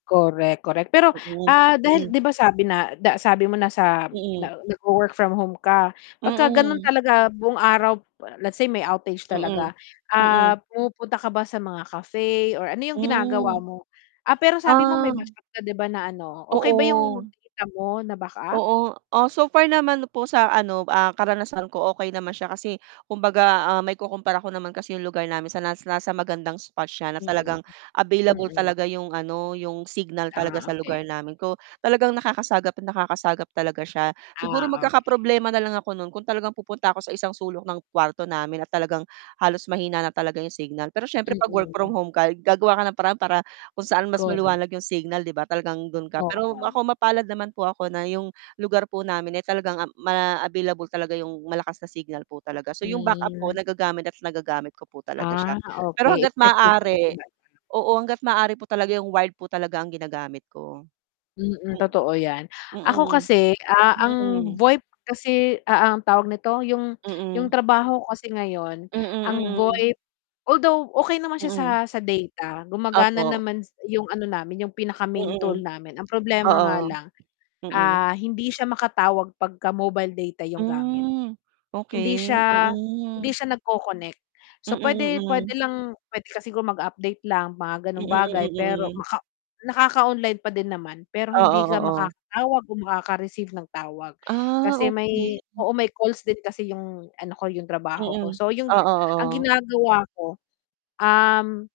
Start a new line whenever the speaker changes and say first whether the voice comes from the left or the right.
left: Korek, korek. Pero,
right: Mm,
left: ah, dahil
right: mm.
left: 'di ba sabi na da sabi mo nasa
right: Mm.
left: na nagwo-work from home ka, pagkaganun
right: Mm.
left: talaga buong araw let's say may outage
right: Mm,
left: talaga.
right: mm.
left: Ah, pumupunta ka ba sa mga cafe or ano yung ginagawa
right: Hmm.
left: mo? Ah, pero sabi mo
right: Ah.
left: may backup ka 'di ba na ano, okey ba yung
right: Oo.
left: data mo na backup?
right: Oo. O, so far naman po sa ano, ah, karanasan ko okey naman siya kasi kumbaga, ah, maikukumpara ko naman kasi yung lugar namin sa nasa nasa magandang spot siya na
left: Mm.
right: talagang available
left: Mm.
right: talaga yung ano, yung signal talaga
left: Ah,
right: sa lugar
left: okey.
right: namin ko talagang nakakasagap nakakasagap talaga siya. Siguro
left: Ah, okey.
right: magkakaproblema na lang ako no'n kung talagang pupunta ako sa isang sulok ng kuwarto namin at talagang halos mahina na talaga yung signal, pero siyempre 'pag work from
left: Mm.
right: home ka, gagawa ka ng paraan para kung saan mas
left: Korek.
right: maliwanag yung signal 'di ba, talagang do'n ka pero ako
left: Oo.
right: mapalad naman po ako na yung lugar po namin ay talagang, um, ma available talaga yung malakas na signal po talaga, so yung backup ko
left: Hmm.
right: nagagamit at nagagamit ko po talaga siya,
left: Ah,
right: pero
left: okey,
right: hangga't
left: effective pala si
right: maaari,
left: data.
right: oo, hangga't maaari po talaga yung wired po talaga ang ginagamit ko.
left: Mm.
right: Hmm.
left: Totoo 'yan. Ako
right: Mm,
left: kasi, ah, ang
right: mm.
left: VoIP kasi a ang tawag nito, yung yung
right: Mm.
left: trabaho ko kasi ngayon ang
right: Mm, mm.
left: VoIP although okey naman siya sa
right: Mm.
left: sa data, gumagana
right: Opo.
left: naman s yung ano namin, yung pinaka-main tool
right: Mm.
left: namin. Ang problema nga
right: Oo,
left: lang,
right: mm.
left: ah, hindi siya makatawag pagka-mobile data yung gamit.
right: Hmm,
left: Hindi
right: okey.
left: siya hindi
right: Mm.
left: siya nagko-connect.
right: Mm,
left: So, puwede pwede
right: mm.
left: lang pwede ka sigurong mag-update lang mga
right: Mm,
left: gano'ng bagay,
right: mm,
left: pero
right: mm.
left: maka nakaka-online pa din naman. Pero
right: Oo,
left: hindi ka
right: oo.
left: makakatawag o makaka-receive ng tawag
right: Ah,
left: kasi
right: okey.
left: may oo, may calls din kasi yung ano ko, yung trabaho ko.
right: Mm.
left: So, yung
right: Oo,
left: gi ang
right: oo.
left: ginagawa ko, um